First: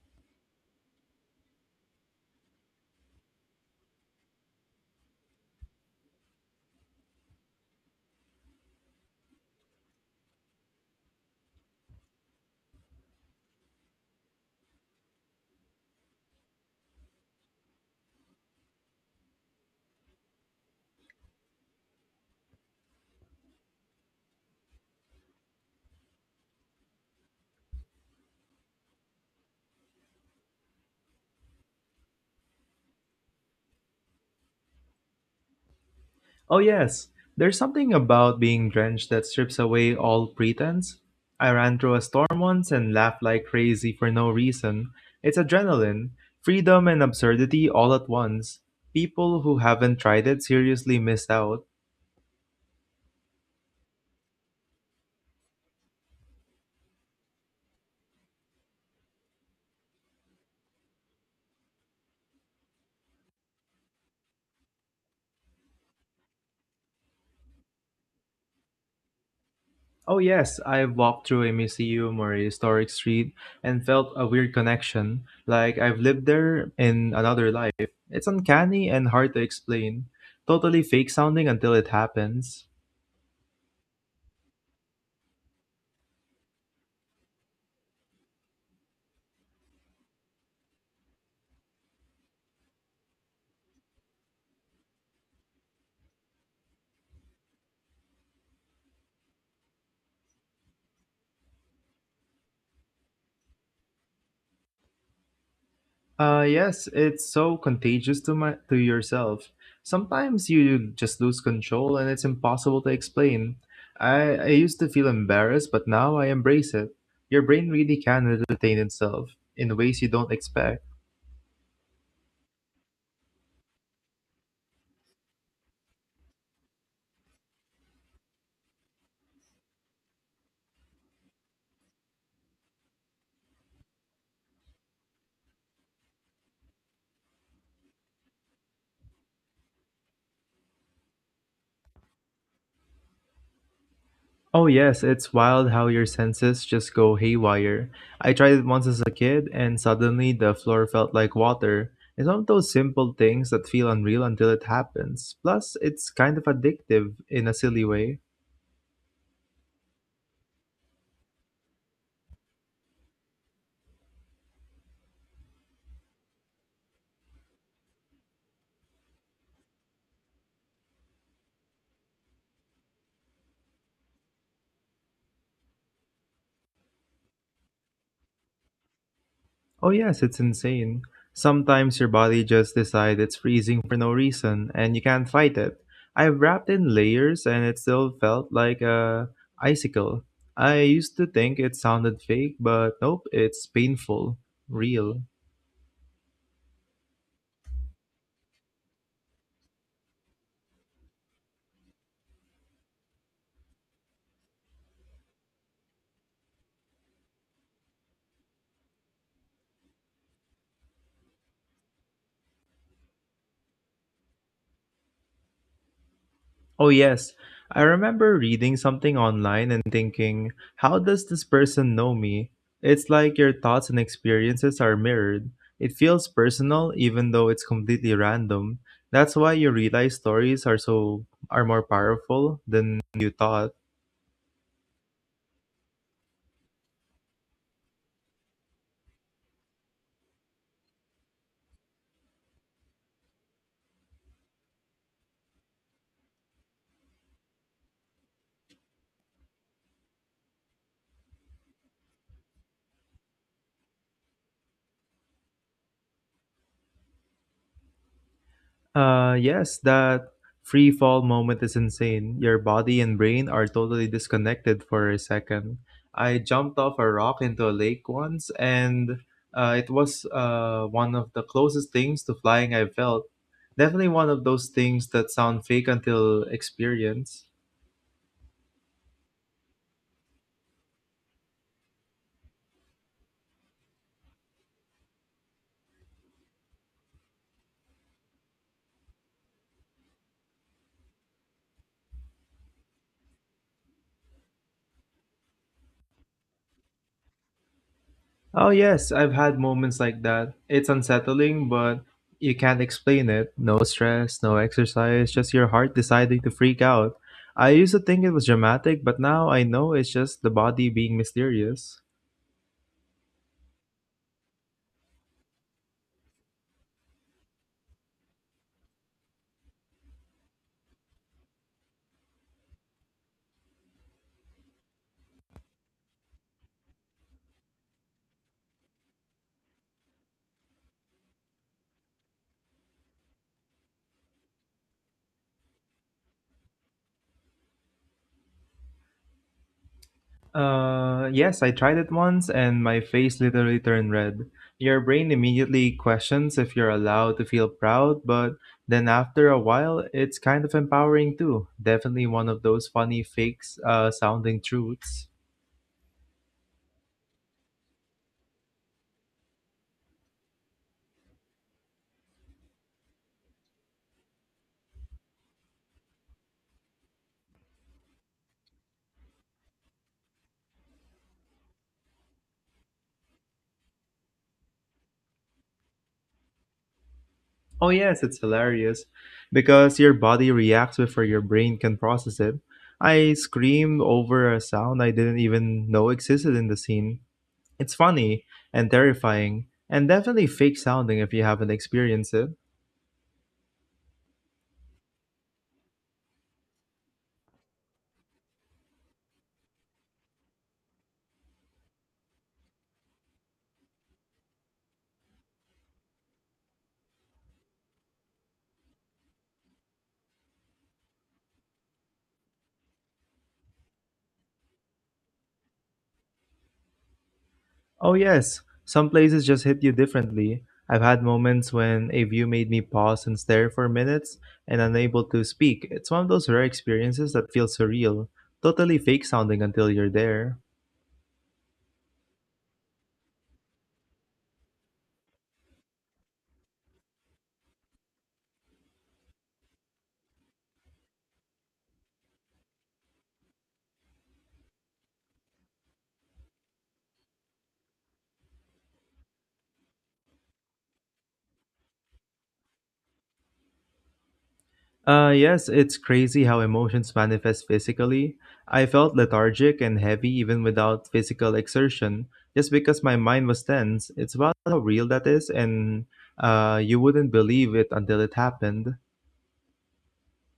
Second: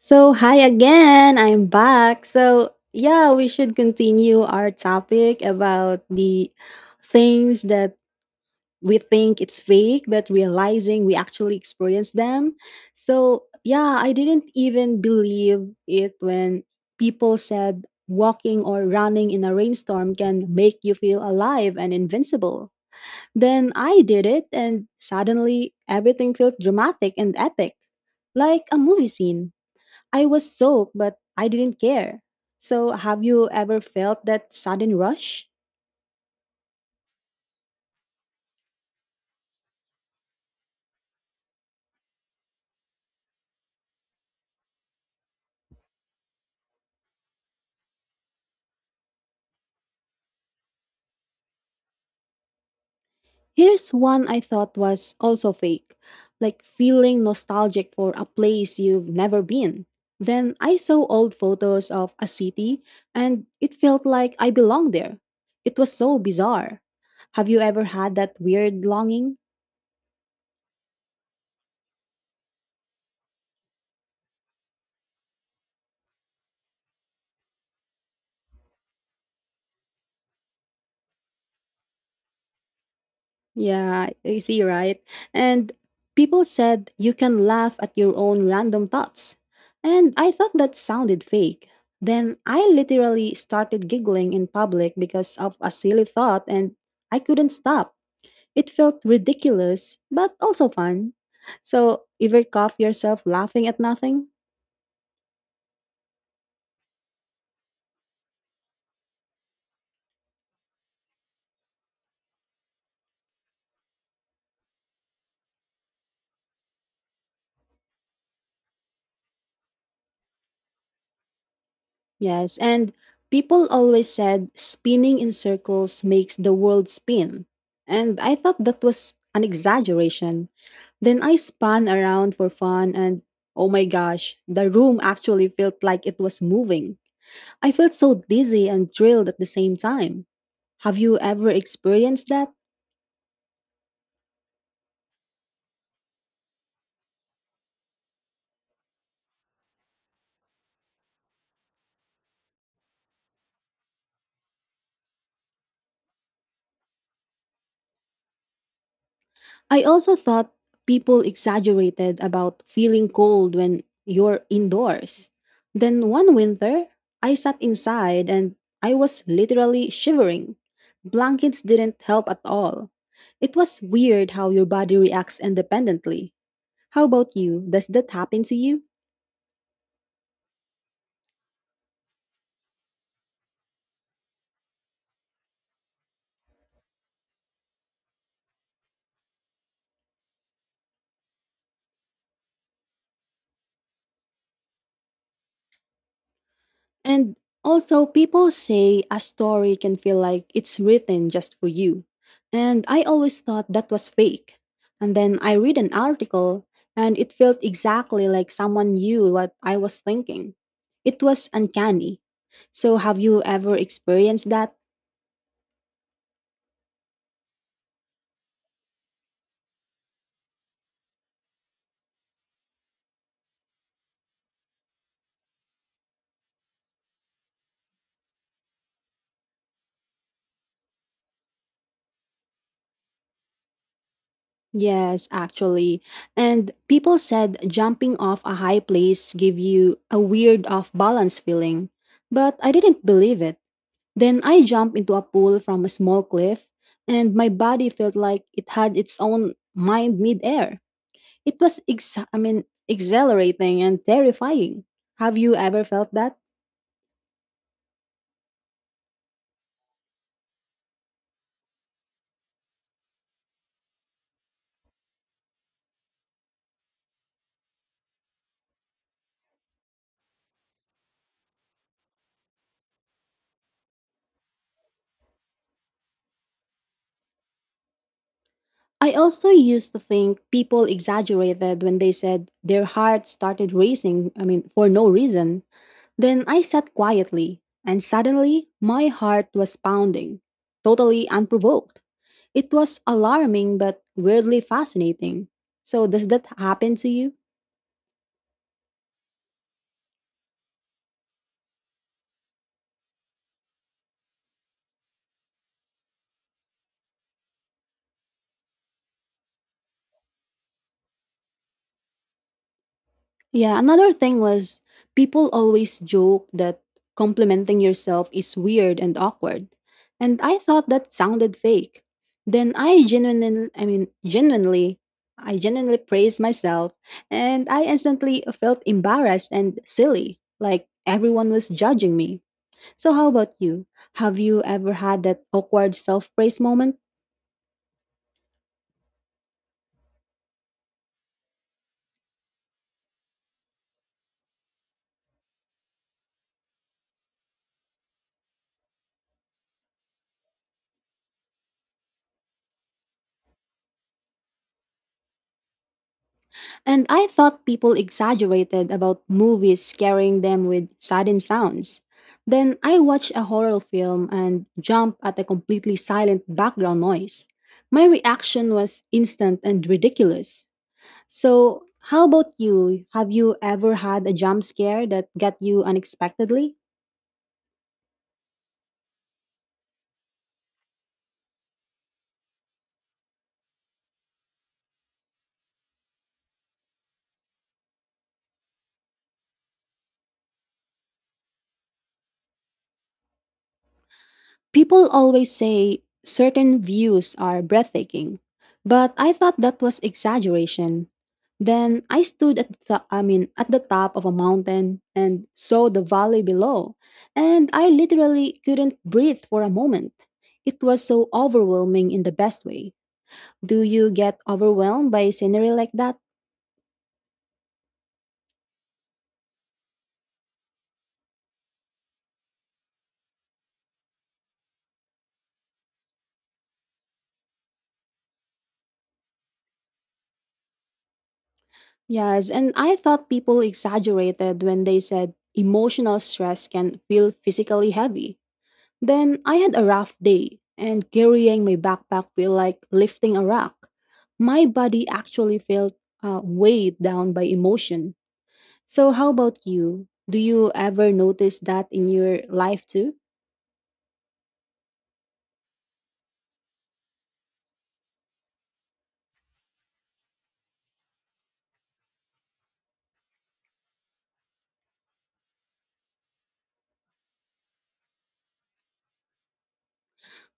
So, hi again. I'm back. So, yeah, we should continue our topic about the things that we think it's fake, but realizing we actually experience them. So, yeah, I didn't even believe it when people said walking or running in a rainstorm can make you feel alive and invincible. Then I did it, and suddenly everything felt dramatic and epic, like a movie scene. I was soaked, but I didn't care. So, have you ever felt that sudden rush? Oh, yes. There's something about being drenched that strips away all pretense. I ran through a storm once and laughed like crazy for no reason. It's adrenaline, freedom, and absurdity all at once. People who haven't tried it seriously miss out. Here's one I thought was also fake, like feeling nostalgic for a place you've never been. Then I saw old photos of a city and it felt like I belonged there. It was so bizarre. Have you ever had that weird longing? Oh, yes, I've walked through a museum or a historic street and felt a weird connection, like I've lived there in another life. It's uncanny and hard to explain, totally fake sounding until it happens. Yeah, you see, right? And people said you can laugh at your own random thoughts. And I thought that sounded fake. Then I literally started giggling in public because of a silly thought and I couldn't stop. It felt ridiculous, but also fun. So, ever cough yourself laughing at nothing? Yes, it's so contagious to my to yourself. Sometimes you just lose control and it's impossible to explain. I used to feel embarrassed, but now I embrace it. Your brain really can entertain itself in ways you don't expect. Yes, and people always said spinning in circles makes the world spin. And I thought that was an exaggeration. Then I spun around for fun, and oh my gosh, the room actually felt like it was moving. I felt so dizzy and thrilled at the same time. Have you ever experienced that? Oh yes, it's wild how your senses just go haywire. I tried it once as a kid and suddenly the floor felt like water. It's one of those simple things that feel unreal until it happens. Plus, it's kind of addictive in a silly way. I also thought people exaggerated about feeling cold when you're indoors. Then one winter, I sat inside and I was literally shivering. Blankets didn't help at all. It was weird how your body reacts independently. How about you? Does that happen to you? Oh yes, it's insane. Sometimes your body just decides it's freezing for no reason and you can't fight it. I have wrapped in layers and it still felt like a icicle. I used to think it sounded fake, but nope, it's painful, real. And also, people say a story can feel like it's written just for you. And I always thought that was fake. And then I read an article, and it felt exactly like someone knew what I was thinking. It was uncanny. So, have you ever experienced that? Oh, yes. I remember reading something online and thinking, how does this person know me? It's like your thoughts and experiences are mirrored. It feels personal even though it's completely random. That's why you realize stories are more powerful than you thought. Yes, actually. And people said jumping off a high place give you a weird off balance feeling, but I didn't believe it. Then I jumped into a pool from a small cliff, and my body felt like it had its own mind midair. It was, exhilarating and terrifying. Have you ever felt that? Yes, that free fall moment is insane. Your body and brain are totally disconnected for a second. I jumped off a rock into a lake once, and it was one of the closest things to flying I felt. Definitely one of those things that sound fake until experience. I also used to think people exaggerated when they said their heart started racing, I mean, for no reason. Then I sat quietly, and suddenly my heart was pounding, totally unprovoked. It was alarming but weirdly fascinating. So, does that happen to you? Oh, yes, I've had moments like that. It's unsettling, but you can't explain it. No stress, no exercise, just your heart deciding to freak out. I used to think it was dramatic, but now I know it's just the body being mysterious. Yeah, another thing was people always joke that complimenting yourself is weird and awkward. And I thought that sounded fake. Then I genuinely praised myself and I instantly felt embarrassed and silly, like everyone was judging me. So, how about you? Have you ever had that awkward self praise moment? Yes, I tried it once and my face literally turned red. Your brain immediately questions if you're allowed to feel proud, but then after a while, it's kind of empowering too. Definitely one of those funny fakes sounding truths. And I thought people exaggerated about movies scaring them with sudden sounds. Then I watched a horror film and jumped at a completely silent background noise. My reaction was instant and ridiculous. So, how about you? Have you ever had a jump scare that got you unexpectedly? Oh yes, it's hilarious because your body reacts before your brain can process it. I screamed over a sound I didn't even know existed in the scene. It's funny and terrifying and definitely fake sounding if you haven't experienced it. People always say certain views are breathtaking, but I thought that was exaggeration. Then I stood at the I mean at the top of a mountain and saw the valley below, and I literally couldn't breathe for a moment. It was so overwhelming in the best way. Do you get overwhelmed by scenery like that? Oh yes, some places just hit you differently. I've had moments when a view made me pause and stare for minutes and unable to speak. It's one of those rare experiences that feels surreal, totally fake sounding until you're there. Yes, and I thought people exaggerated when they said emotional stress can feel physically heavy. Then I had a rough day, and carrying my backpack felt like lifting a rock. My body actually felt weighed down by emotion. So, how about you? Do you ever notice that in your life too? Yes, it's crazy how emotions manifest physically. I felt lethargic and heavy even without physical exertion, just because my mind was tense. It's about how real that is, and you wouldn't believe it until it happened.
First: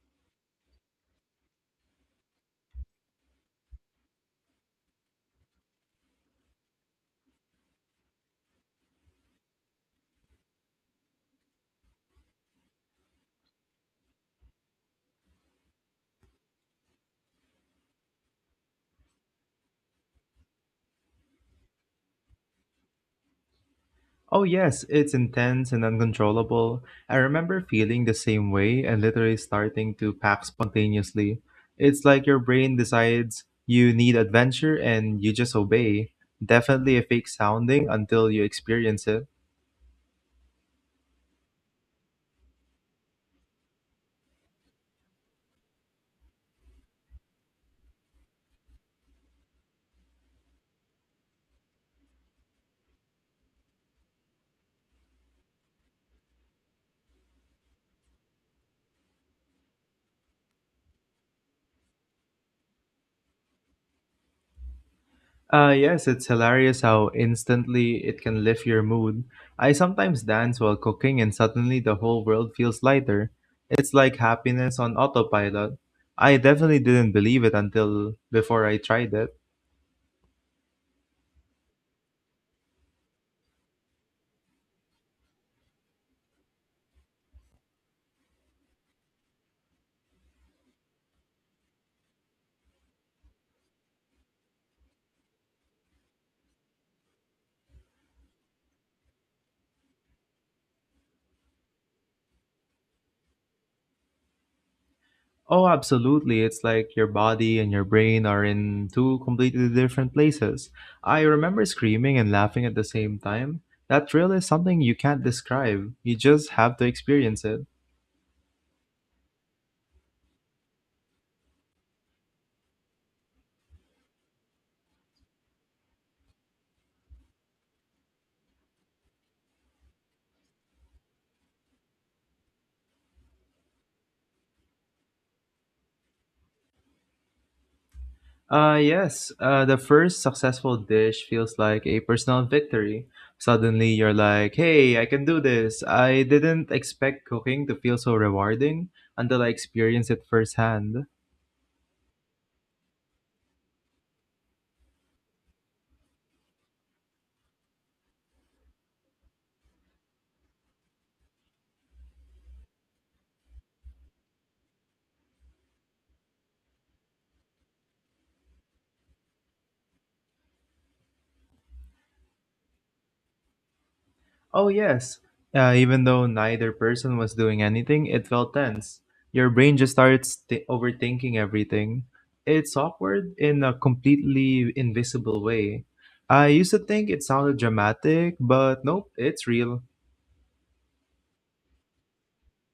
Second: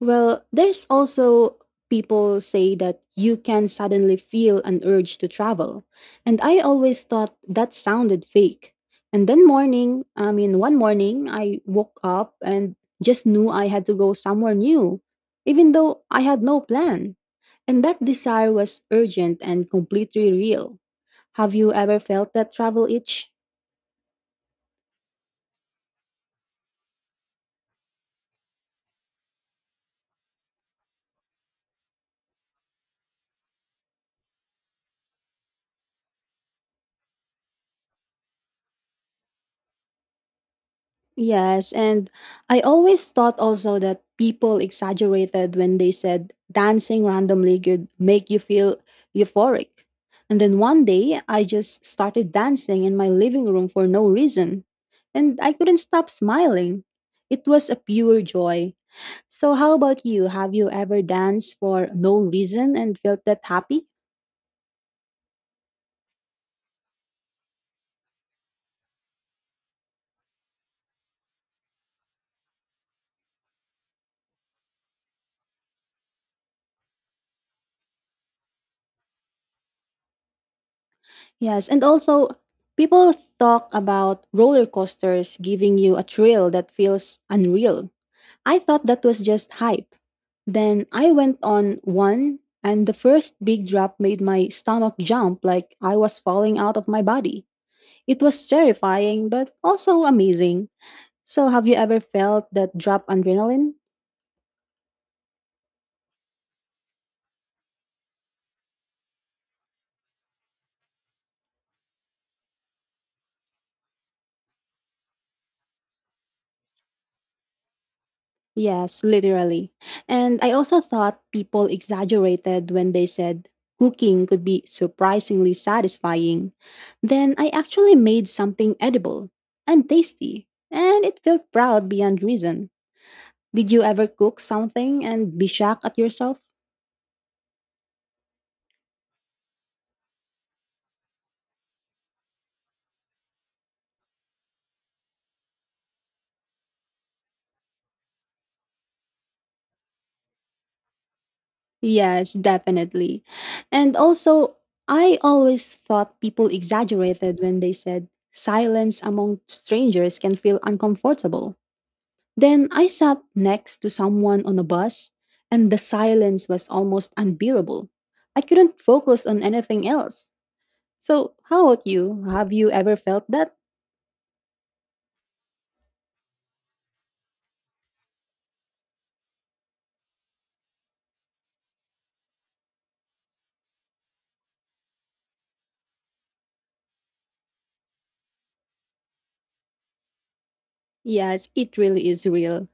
Well, there's also people say that you can suddenly feel an urge to travel. And I always thought that sounded fake. And then morning, I mean one morning I woke up and just knew I had to go somewhere new, even though I had no plan. And that desire was urgent and completely real. Have you ever felt that travel itch? Oh, yes, it's intense and uncontrollable. I remember feeling the same way and literally starting to pack spontaneously. It's like your brain decides you need adventure and you just obey. Definitely a fake sounding until you experience it. Yes, and I always thought also that people exaggerated when they said dancing randomly could make you feel euphoric. And then one day I just started dancing in my living room for no reason, and I couldn't stop smiling. It was a pure joy. So, how about you? Have you ever danced for no reason and felt that happy? Yes, it's hilarious how instantly it can lift your mood. I sometimes dance while cooking and suddenly the whole world feels lighter. It's like happiness on autopilot. I definitely didn't believe it until before I tried it. Yes, and also people talk about roller coasters giving you a thrill that feels unreal. I thought that was just hype. Then I went on one, and the first big drop made my stomach jump like I was falling out of my body. It was terrifying, but also amazing. So, have you ever felt that drop adrenaline? Oh, absolutely. It's like your body and your brain are in two completely different places. I remember screaming and laughing at the same time. That thrill is something you can't describe. You just have to experience it. Yes, literally. And I also thought people exaggerated when they said cooking could be surprisingly satisfying. Then I actually made something edible and tasty, and it felt proud beyond reason. Did you ever cook something and be shocked at yourself? Yes, the first successful dish feels like a personal victory. Suddenly, you're like, hey, I can do this. I didn't expect cooking to feel so rewarding until I experienced it firsthand. Yes, definitely. And also, I always thought people exaggerated when they said silence among strangers can feel uncomfortable. Then I sat next to someone on a bus, and the silence was almost unbearable. I couldn't focus on anything else. So, how about you? Have you ever felt that? Oh, yes. Even though neither person was doing anything, it felt tense. Your brain just overthinking everything. It's awkward in a completely invisible way. I used to think it sounded dramatic, but nope, it's real. Yes, it really is real.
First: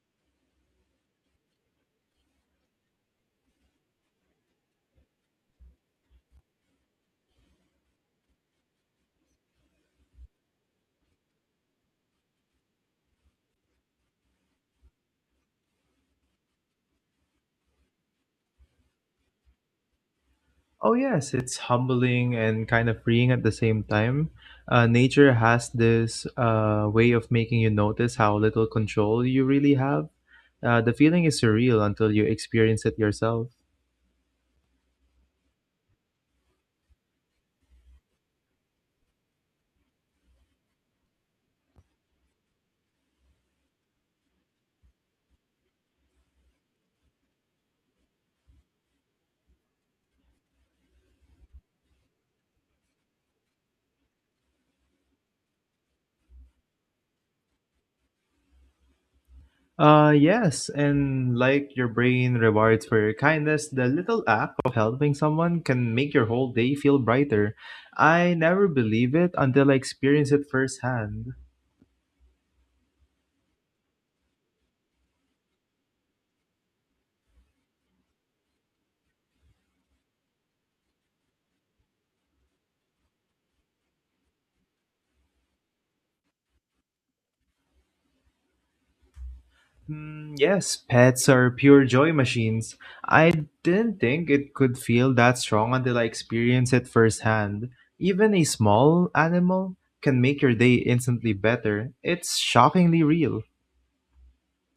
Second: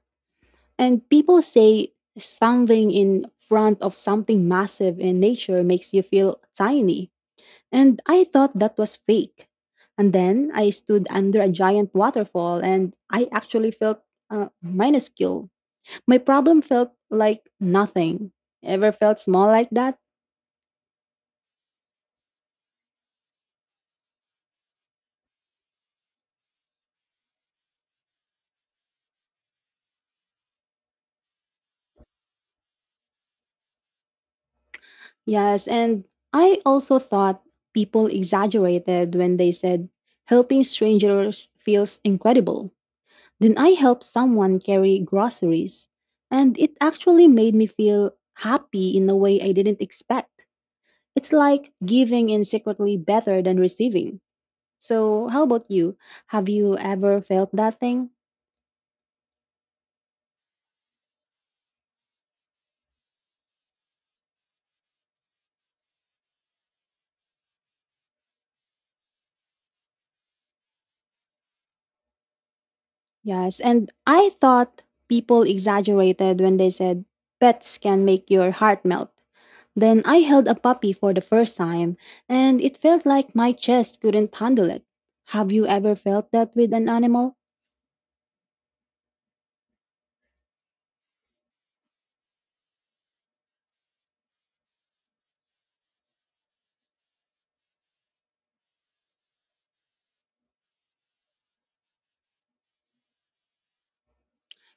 And people say standing in front of something massive in nature makes you feel tiny. And I thought that was fake. And then I stood under a giant waterfall and I actually felt minuscule. My problem felt like nothing. Ever felt small like that? Oh, yes, it's humbling and kind of freeing at the same time. Nature has this way of making you notice how little control you really have. The feeling is surreal until you experience it yourself. Yes. And I also thought people exaggerated when they said helping strangers feels incredible. Then I helped someone carry groceries, and it actually made me feel happy in a way I didn't expect. It's like giving is secretly better than receiving. So, how about you? Have you ever felt that thing? Yes, and like your brain rewards for your kindness, the little act of helping someone can make your whole day feel brighter. I never believe it until I experience it firsthand. Yes, and I thought people exaggerated when they said pets can make your heart melt. Then I held a puppy for the first time, and it felt like my chest couldn't handle it. Have you ever felt that with an animal? Mm, yes, pets are pure joy machines. I didn't think it could feel that strong until I experienced it firsthand. Even a small animal can make your day instantly better. It's shockingly real.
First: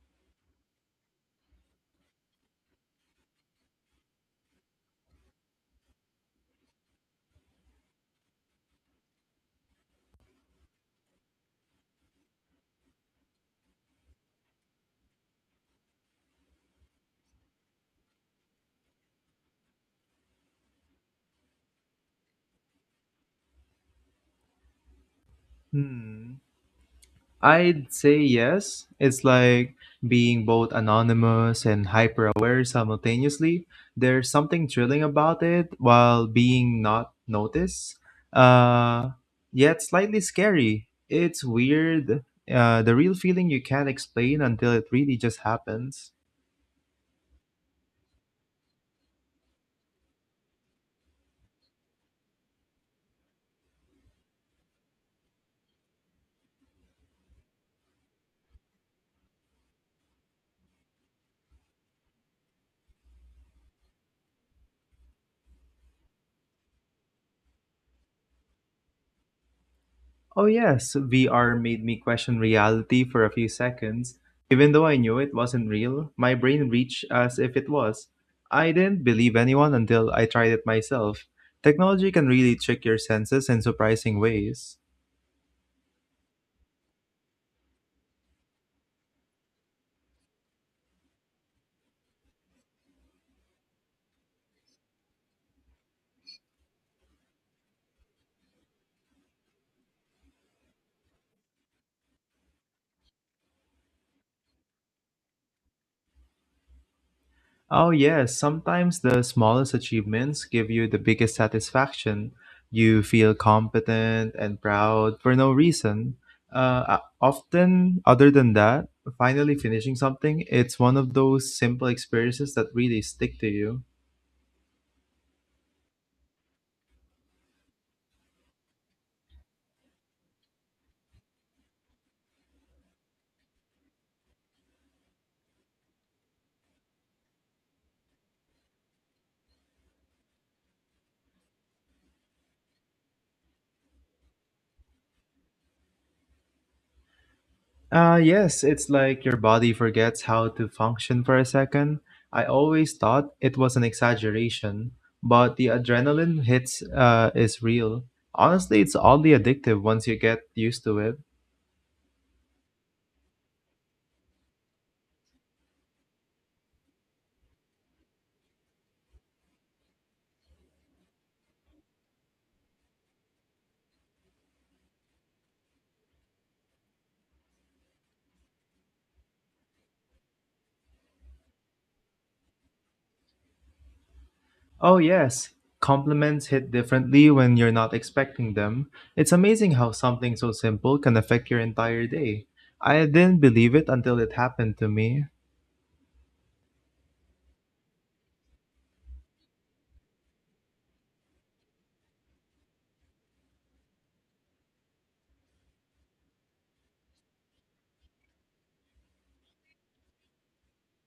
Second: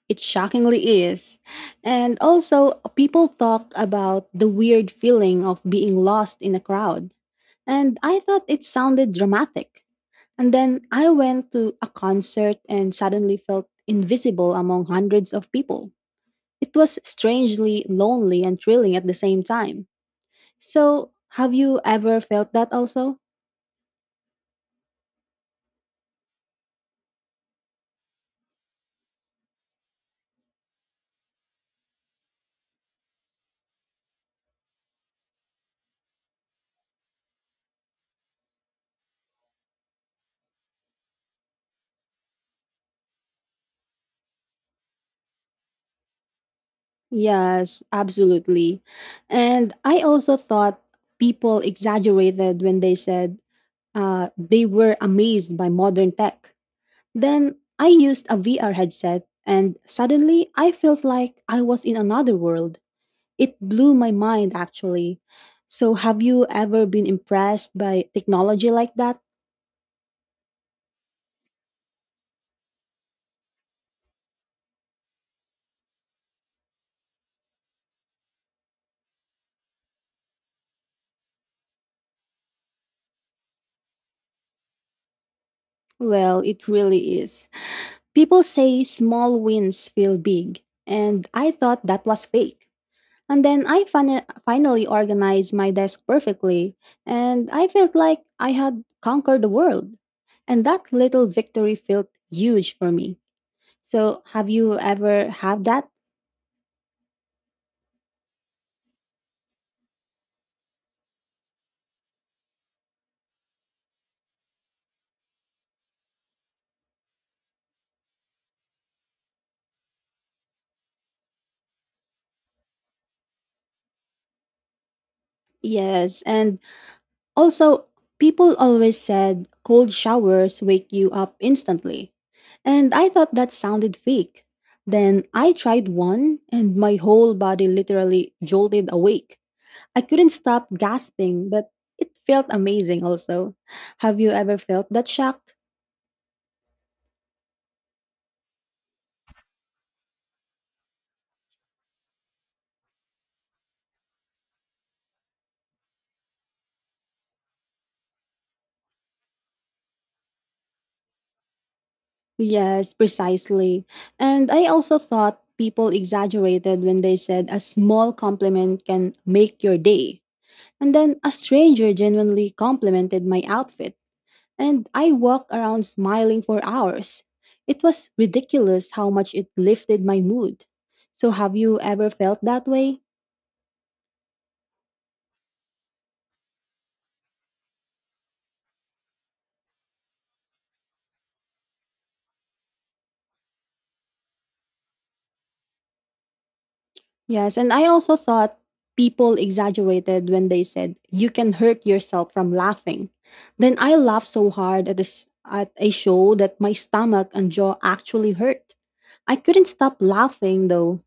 It shockingly is. And also, people talk about the weird feeling of being lost in a crowd. And I thought it sounded dramatic. And then I went to a concert and suddenly felt invisible among hundreds of people. It was strangely lonely and thrilling at the same time. So, have you ever felt that also? Hmm. I'd say yes. It's like being both anonymous and hyper aware simultaneously. There's something thrilling about it while being not noticed, uh, yet slightly scary. It's weird. The real feeling you can't explain until it really just happens. Yes, absolutely. And I also thought people exaggerated when they said they were amazed by modern tech. Then I used a VR headset, and suddenly I felt like I was in another world. It blew my mind, actually. So, have you ever been impressed by technology like that? Oh, yes, VR made me question reality for a few seconds. Even though I knew it wasn't real, my brain reached as if it was. I didn't believe anyone until I tried it myself. Technology can really trick your senses in surprising ways. Well, it really is. People say small wins feel big, and I thought that was fake. And then I finally organized my desk perfectly, and I felt like I had conquered the world. And that little victory felt huge for me. So, have you ever had that? Oh, yes, sometimes the smallest achievements give you the biggest satisfaction. You feel competent and proud for no reason. Often, other than that, finally finishing something, it's one of those simple experiences that really stick to you. Yes. And also, people always said cold showers wake you up instantly. And I thought that sounded fake. Then I tried one, and my whole body literally jolted awake. I couldn't stop gasping, but it felt amazing also. Have you ever felt that shock? Yes, it's like your body forgets how to function for a second. I always thought it was an exaggeration, but the adrenaline hits is real. Honestly, it's oddly addictive once you get used to it. Yes, precisely. And I also thought people exaggerated when they said a small compliment can make your day. And then a stranger genuinely complimented my outfit, and I walked around smiling for hours. It was ridiculous how much it lifted my mood. So, have you ever felt that way? Oh, yes. Compliments hit differently when you're not expecting them. It's amazing how something so simple can affect your entire day. I didn't believe it until it happened to me. Yes, and I also thought people exaggerated when they said you can hurt yourself from laughing. Then I laughed so hard at a show that my stomach and jaw actually hurt. I couldn't stop laughing though.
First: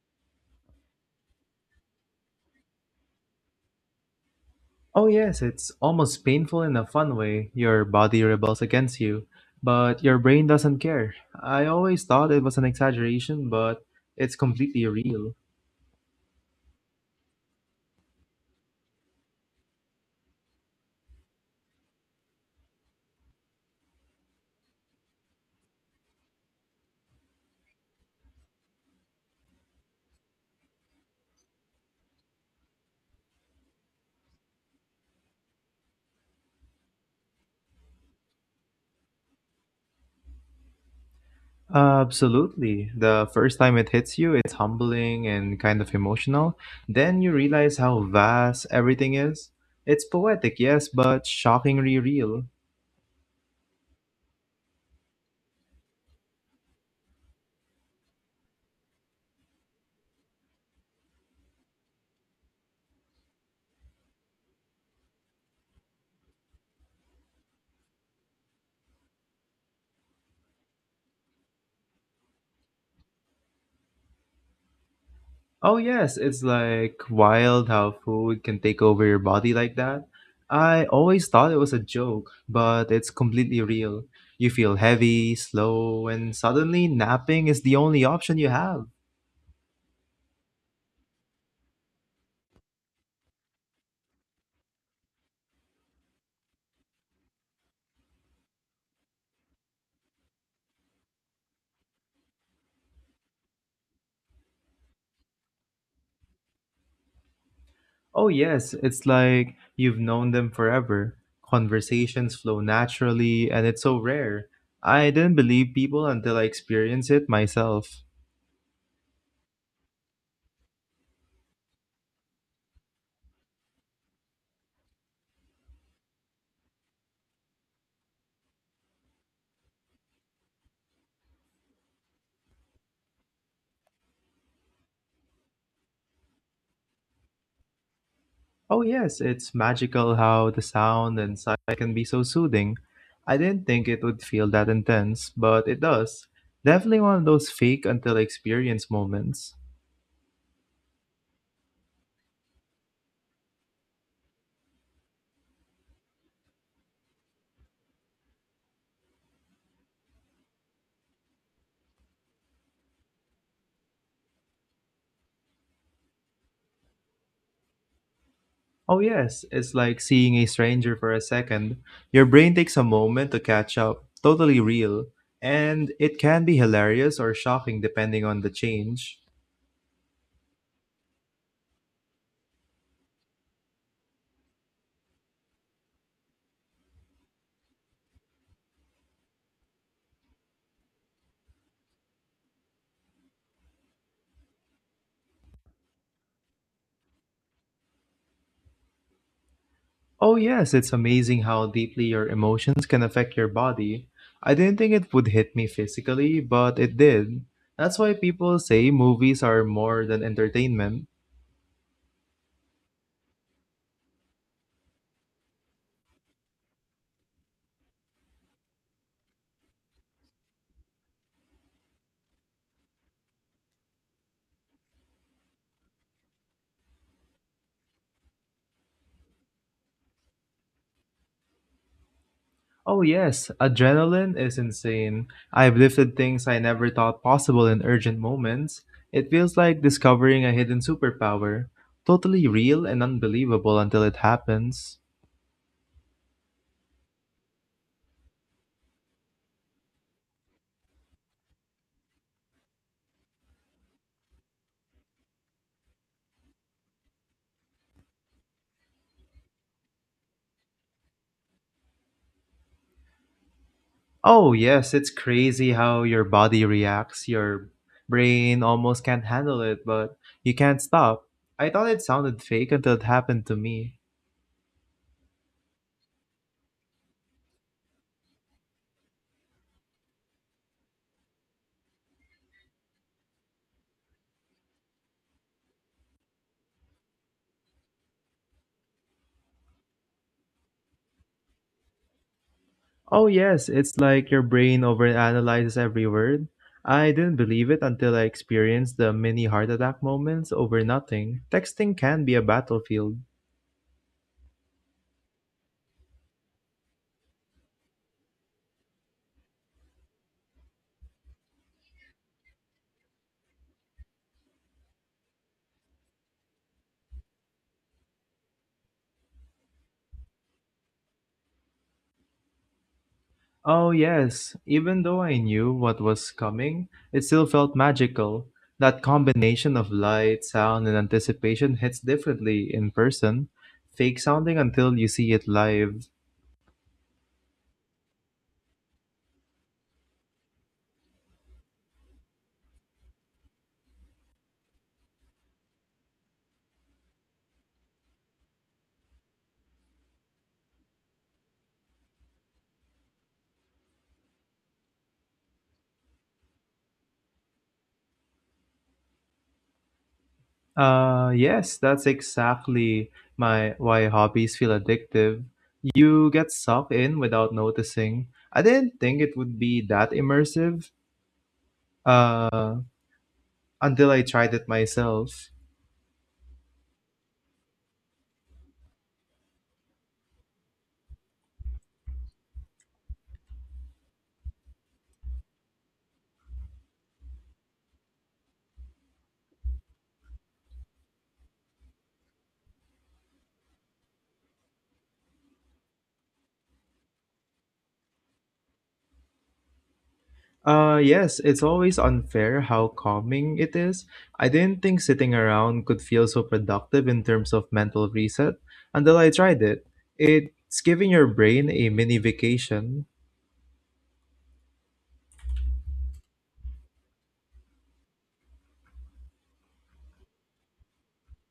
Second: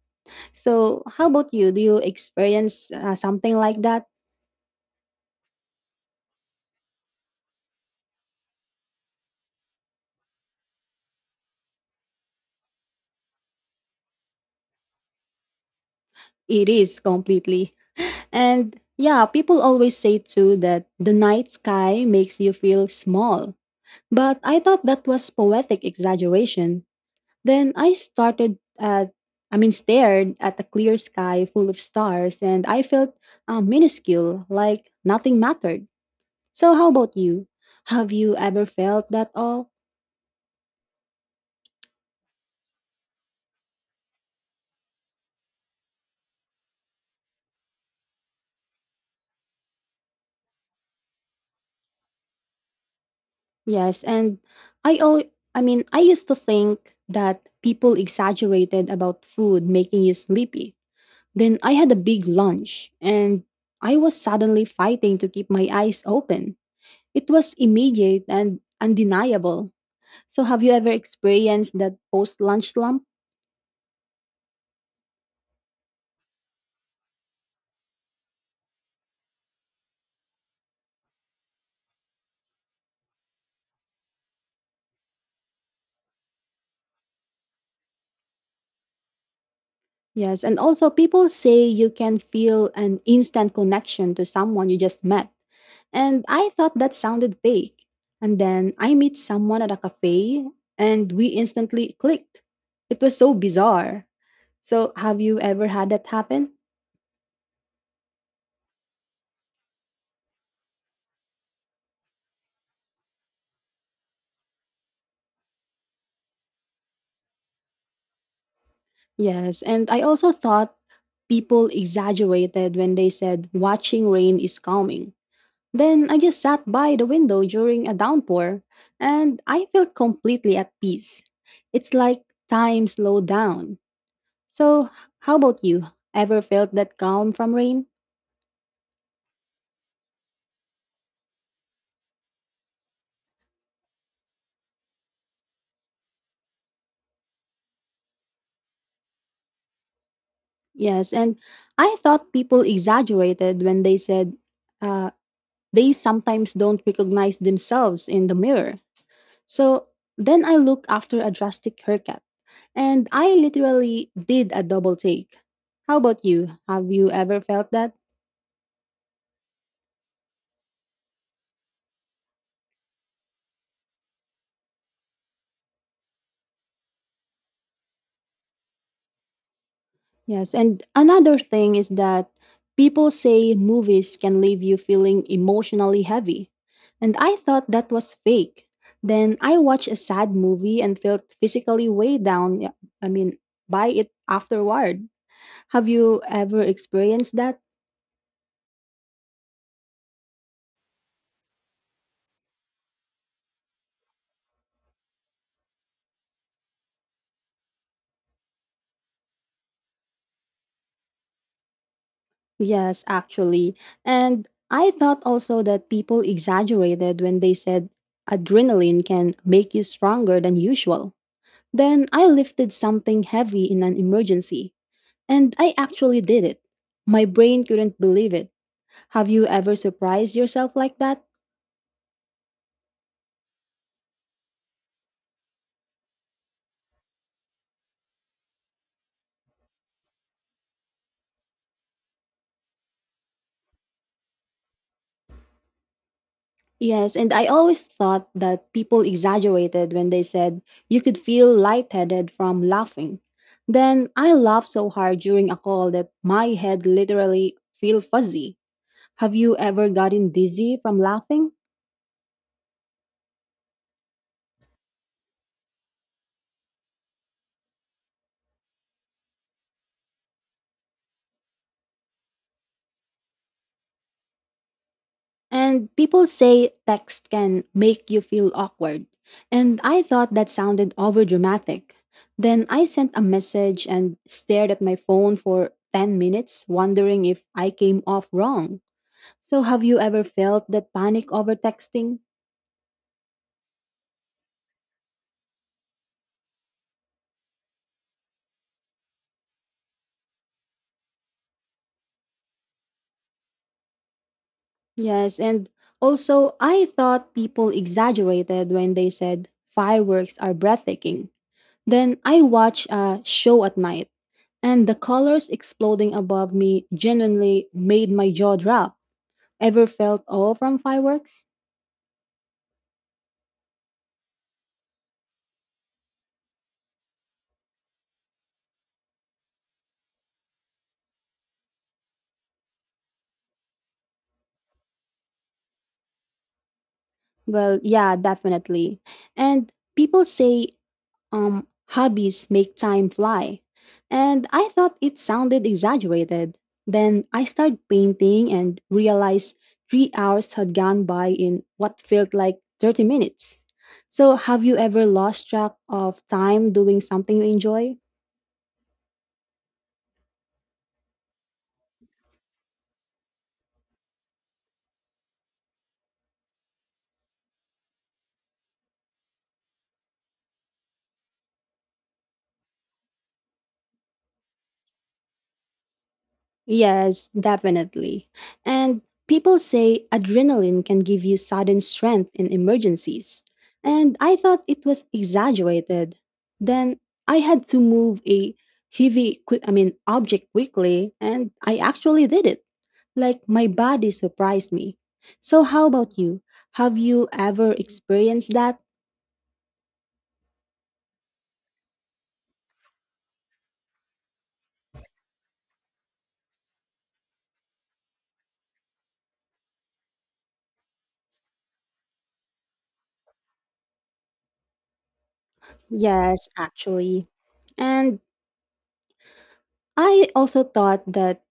So, how about you? Do you experience something like that? Oh, yes, it's almost painful in a fun way. Your body rebels against you, but your brain doesn't care. I always thought it was an exaggeration, but it's completely real. It is completely. And yeah, people always say too that the night sky makes you feel small. But I thought that was poetic exaggeration. Then I started at, I mean, stared at a clear sky full of stars, and I felt minuscule, like nothing mattered. So, how about you? Have you ever felt that awe? Absolutely. The first time it hits you, it's humbling and kind of emotional. Then you realize how vast everything is. It's poetic, yes, but shockingly real. Yes, and I, all, I mean, I used to think that people exaggerated about food making you sleepy. Then I had a big lunch, and I was suddenly fighting to keep my eyes open. It was immediate and undeniable. So, have you ever experienced that post lunch slump? Oh, yes, it's like wild how food can take over your body like that. I always thought it was a joke, but it's completely real. You feel heavy, slow, and suddenly napping is the only option you have. Yes. And also, people say you can feel an instant connection to someone you just met. And I thought that sounded fake. And then I meet someone at a cafe and we instantly clicked. It was so bizarre. So, have you ever had that happen? Oh, yes, it's like you've known them forever. Conversations flow naturally, and it's so rare. I didn't believe people until I experienced it myself. Yes. And I also thought people exaggerated when they said watching rain is calming. Then I just sat by the window during a downpour and I felt completely at peace. It's like time slowed down. So, how about you? Ever felt that calm from rain? Oh, yes, it's magical how the sound and sight can be so soothing. I didn't think it would feel that intense, but it does. Definitely one of those fake until experience moments. Yes, and I thought people exaggerated when they said uh, they sometimes don't recognize themselves in the mirror. So, then I looked after a drastic haircut and I literally did a double take. How about you? Have you ever felt that? Oh, yes, it's like seeing a stranger for a second. Your brain takes a moment to catch up, totally real, and it can be hilarious or shocking depending on the change. Yes, and another thing is that people say movies can leave you feeling emotionally heavy. And I thought that was fake. Then I watched a sad movie and felt physically weighed down, yeah, I mean, by it afterward. Have you ever experienced that? Oh, yes, it's amazing how deeply your emotions can affect your body. I didn't think it would hit me physically, but it did. That's why people say movies are more than entertainment. Yes, actually. And I thought also that people exaggerated when they said adrenaline can make you stronger than usual. Then I lifted something heavy in an emergency. And I actually did it. My brain couldn't believe it. Have you ever surprised yourself like that? Oh, yes, adrenaline is insane. I've lifted things I never thought possible in urgent moments. It feels like discovering a hidden superpower. Totally real and unbelievable until it happens. Yes, and I always thought that people exaggerated when they said you could feel lightheaded from laughing. Then I laughed so hard during a call that my head literally feel fuzzy. Have you ever gotten dizzy from laughing? Oh, yes, it's crazy how your body reacts. Your brain almost can't handle it, but you can't stop. I thought it sounded fake until it happened to me. And people say text can make you feel awkward. And I thought that sounded overdramatic. Then I sent a message and stared at my phone for 10 minutes, wondering if I came off wrong. So, have you ever felt that panic over texting? Oh yes, it's like your brain overanalyzes every word. I didn't believe it until I experienced the mini heart attack moments over nothing. Texting can be a battlefield. Yes, and also I thought people exaggerated when they said fireworks are breathtaking. Then I watch a show at night, and the colors exploding above me genuinely made my jaw drop. Ever felt awe from fireworks? Oh yes, even though I knew what was coming, it still felt magical. That combination of light, sound, and anticipation hits differently in person, fake sounding until you see it live. Well, yeah, definitely. And people say um hobbies make time fly. And I thought it sounded exaggerated. Then I started painting and realized 3 hours had gone by in what felt like 30 minutes. So, have you ever lost track of time doing something you enjoy? Yes, that's exactly my why hobbies feel addictive. You get sucked in without noticing. I didn't think it would be that immersive uh, until I tried it myself. Yes, definitely. And people say adrenaline can give you sudden strength in emergencies. And I thought it was exaggerated. Then I had to move a heavy, qui- I mean, object quickly, and I actually did it. Like my body surprised me. So, how about you? Have you ever experienced that? Yes, it's always unfair how calming it is. I didn't think sitting around could feel so productive in terms of mental reset until I tried it. It's giving your brain a mini vacation. Yes, actually. And I also thought that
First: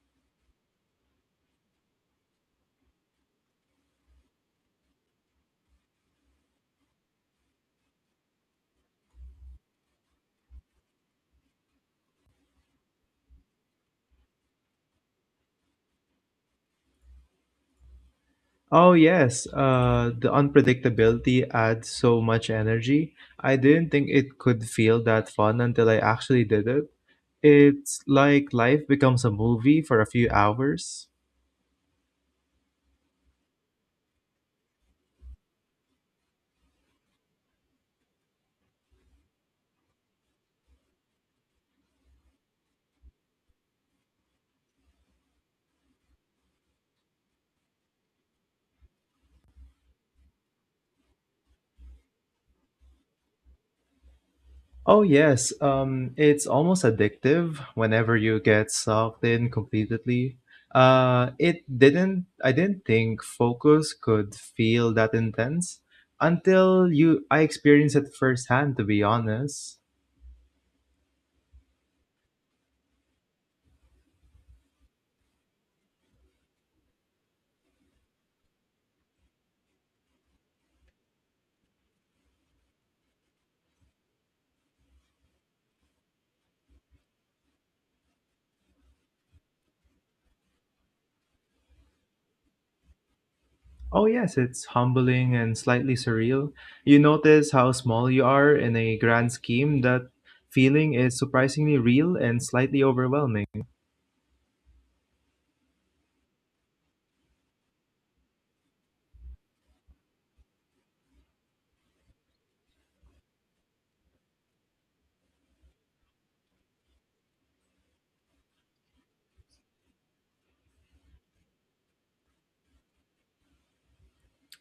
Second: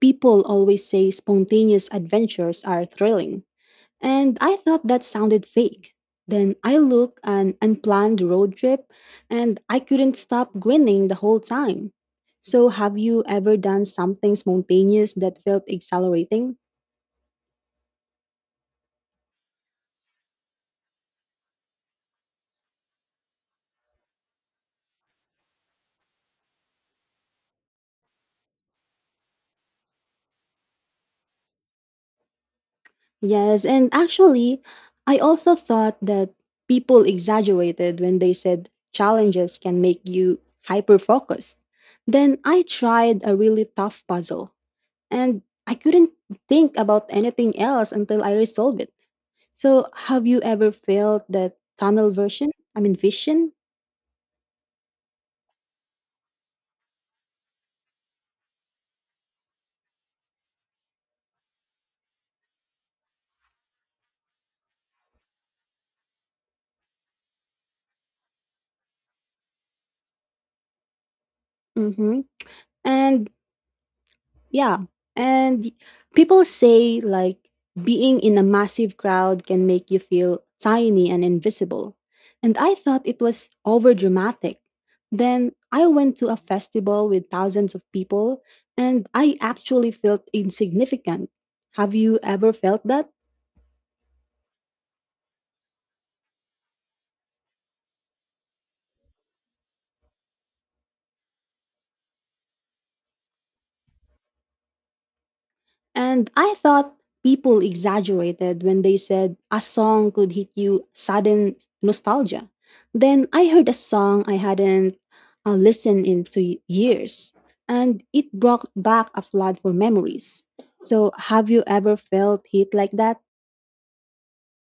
people always say spontaneous adventures are thrilling, and I thought that sounded fake. Then I looked an unplanned road trip, and I couldn't stop grinning the whole time. So, have you ever done something spontaneous that felt exhilarating? Oh, yes. The unpredictability adds so much energy. I didn't think it could feel that fun until I actually did it. It's like life becomes a movie for a few hours. Yes, and actually, I also thought that people exaggerated when they said challenges can make you hyper focused. Then I tried a really tough puzzle and I couldn't think about anything else until I resolved it. So, have you ever felt that tunnel vision? Oh, yes. It's almost addictive whenever you get sucked in completely. It didn't, I didn't think focus could feel that intense until I experienced it firsthand, to be honest. Mm-hmm. And yeah, and people say like being in a massive crowd can make you feel tiny and invisible. And I thought it was over dramatic. Then I went to a festival with thousands of people and I actually felt insignificant. Have you ever felt that? Oh, yes, it's humbling and slightly surreal. You notice how small you are in a grand scheme. That feeling is surprisingly real and slightly overwhelming. And I thought people exaggerated when they said a song could hit you sudden nostalgia. Then I heard a song I hadn't listened in to years, and it brought back a flood for memories. So, have you ever felt hit like that?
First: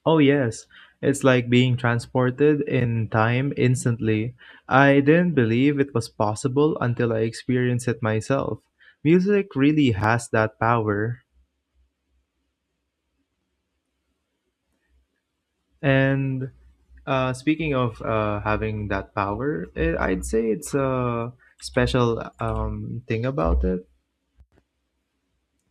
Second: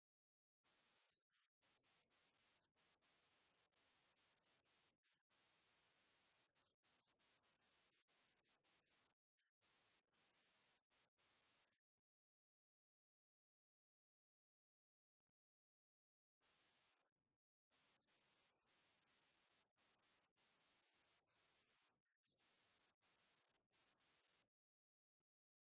Oh, yes, it's like being transported in time instantly. I didn't believe it was possible until I experienced it myself. Music really has that power. And speaking of having that power, I'd say it's a special thing about it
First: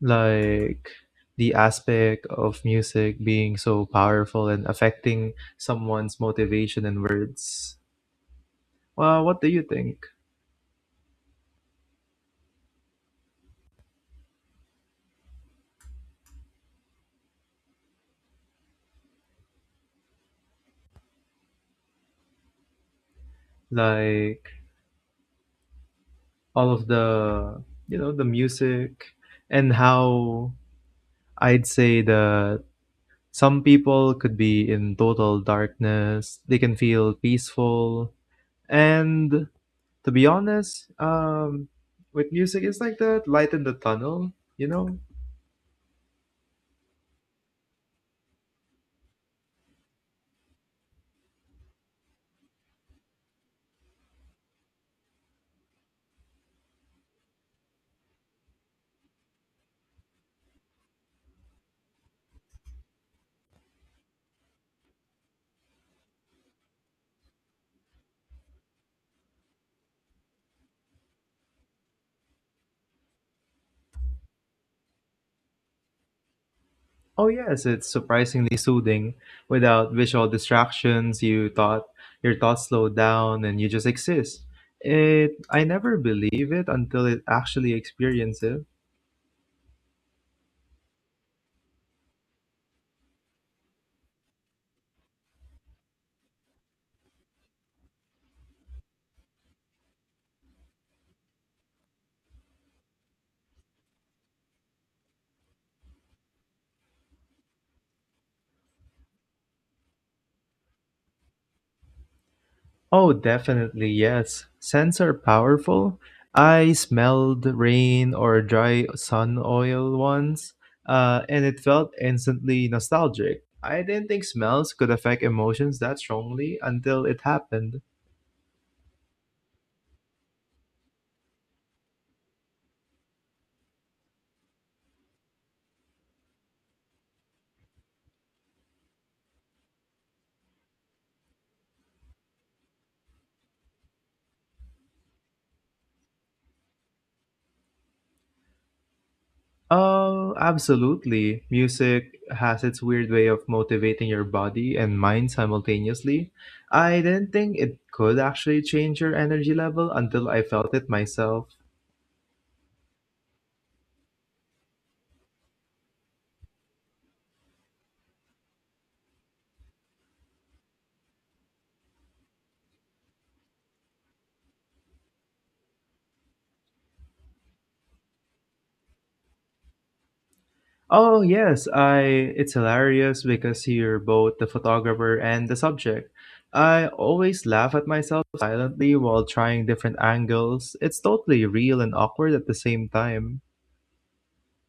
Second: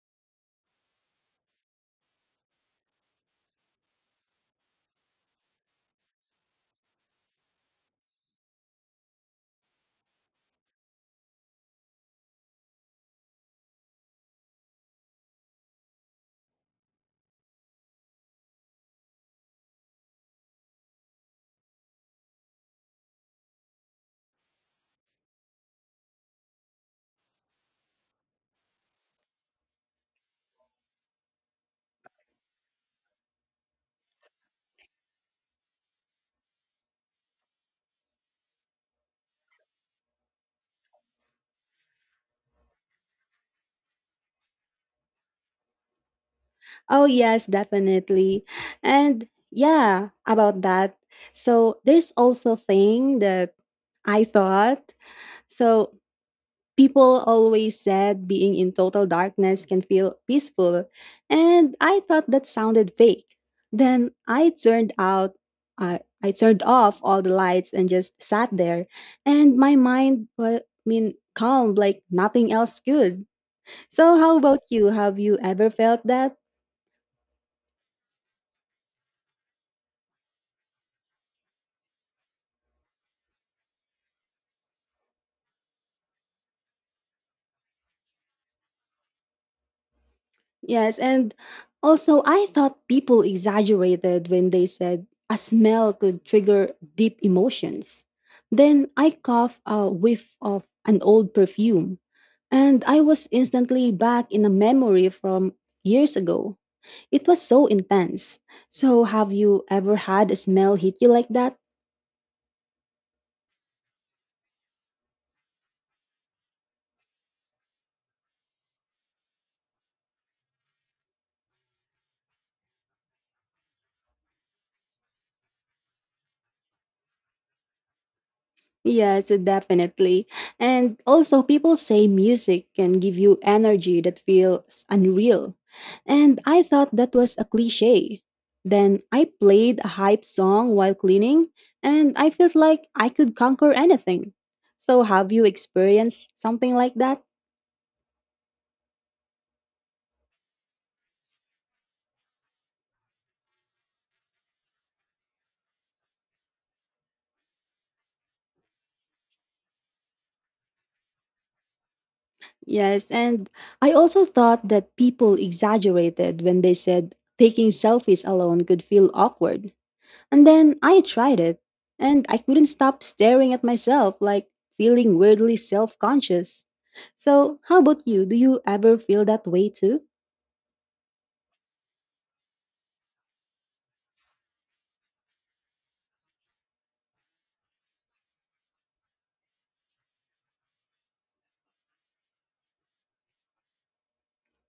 like the aspect of music being so powerful and affecting someone's motivation and words. Well, what do you think? Like all of the the music and how I'd say that some people could be in total darkness, they can feel peaceful. And to be honest, with music, it's like that light in the tunnel, you know? Oh, yes, definitely. And yeah, about that. So, there's also thing that I thought. So, people always said being in total darkness can feel peaceful, and I thought that sounded fake. Then I turned off all the lights and just sat there, and my mind was, calm like nothing else could. So, how about you? Have you ever felt that? Oh, yes, it's surprisingly soothing. Without visual distractions, you thought your thoughts slow down and you just exist. It I never believe it until it actually experience it. Yes, and also I thought people exaggerated when they said a smell could trigger deep emotions. Then I coughed a whiff of an old perfume, and I was instantly back in a memory from years ago. It was so intense. So, have you ever had a smell hit you like that? Oh, definitely, yes. Scents are powerful. I smelled rain or dry sun oil once, and it felt instantly nostalgic. I didn't think smells could affect emotions that strongly until it happened. Yes, definitely. And also, people say music can give you energy that feels unreal. And I thought that was a cliche. Then I played a hype song while cleaning, and I felt like I could conquer anything. So, have you experienced something like that? Oh, absolutely. Music has its weird way of motivating your body and mind simultaneously. I didn't think it could actually change your energy level until I felt it myself. Yes, and I also thought that people exaggerated when they said taking selfies alone could feel awkward. And then I tried it, and I couldn't stop staring at myself, like feeling weirdly self conscious. So, how about you? Do you ever feel that way too? Oh, yes, I it's hilarious because you're both the photographer and the subject. I always laugh at myself silently while trying different angles. It's totally real and awkward at the same time.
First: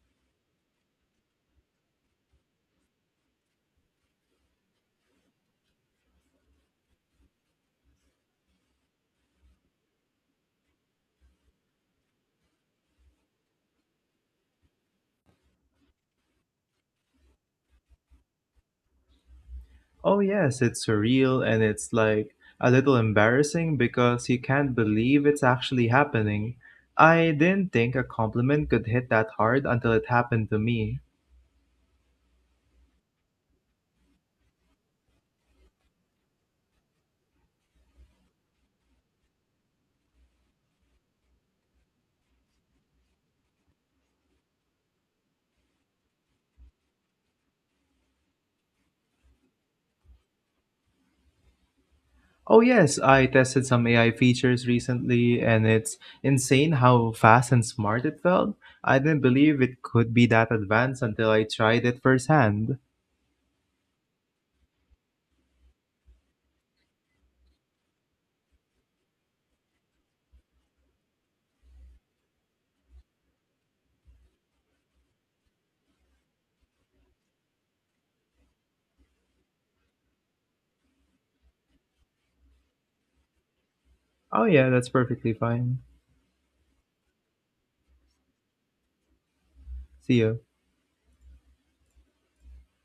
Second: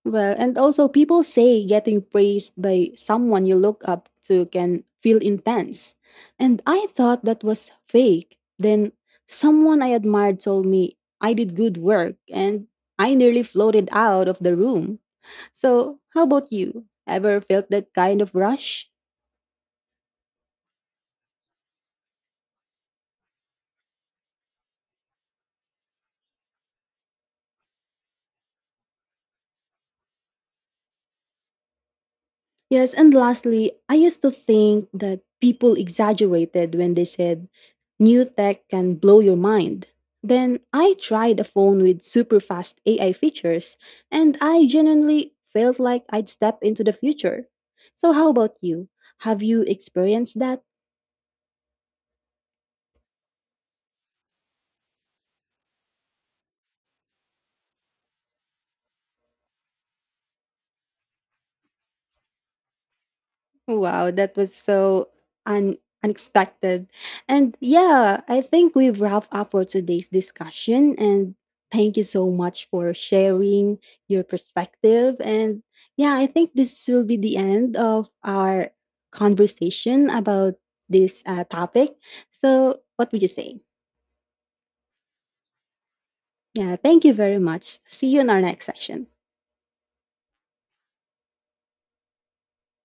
Well, and also, people say getting praised by someone you look up to can feel intense. And I thought that was fake. Then, someone I admired told me I did good work, and I nearly floated out of the room. So, how about you? Ever felt that kind of rush? Oh, yes, it's surreal and it's like a little embarrassing because you can't believe it's actually happening. I didn't think a compliment could hit that hard until it happened to me. Yes, and lastly, I used to think that people exaggerated when they said new tech can blow your mind. Then I tried a phone with super fast AI features, and I genuinely felt like I'd step into the future. So, how about you? Have you experienced that? Oh, yes, I tested some AI features recently and it's insane how fast and smart it felt. I didn't believe it could be that advanced until I tried it firsthand. Wow, that was so un- unexpected. And yeah, I think we've wrapped up for today's discussion. And thank you so much for sharing your perspective. And yeah, I think this will be the end of our conversation about this topic. So, what would you say? Oh, yeah, that's perfectly fine. Yeah, thank you very much. See you in our next session. See ya.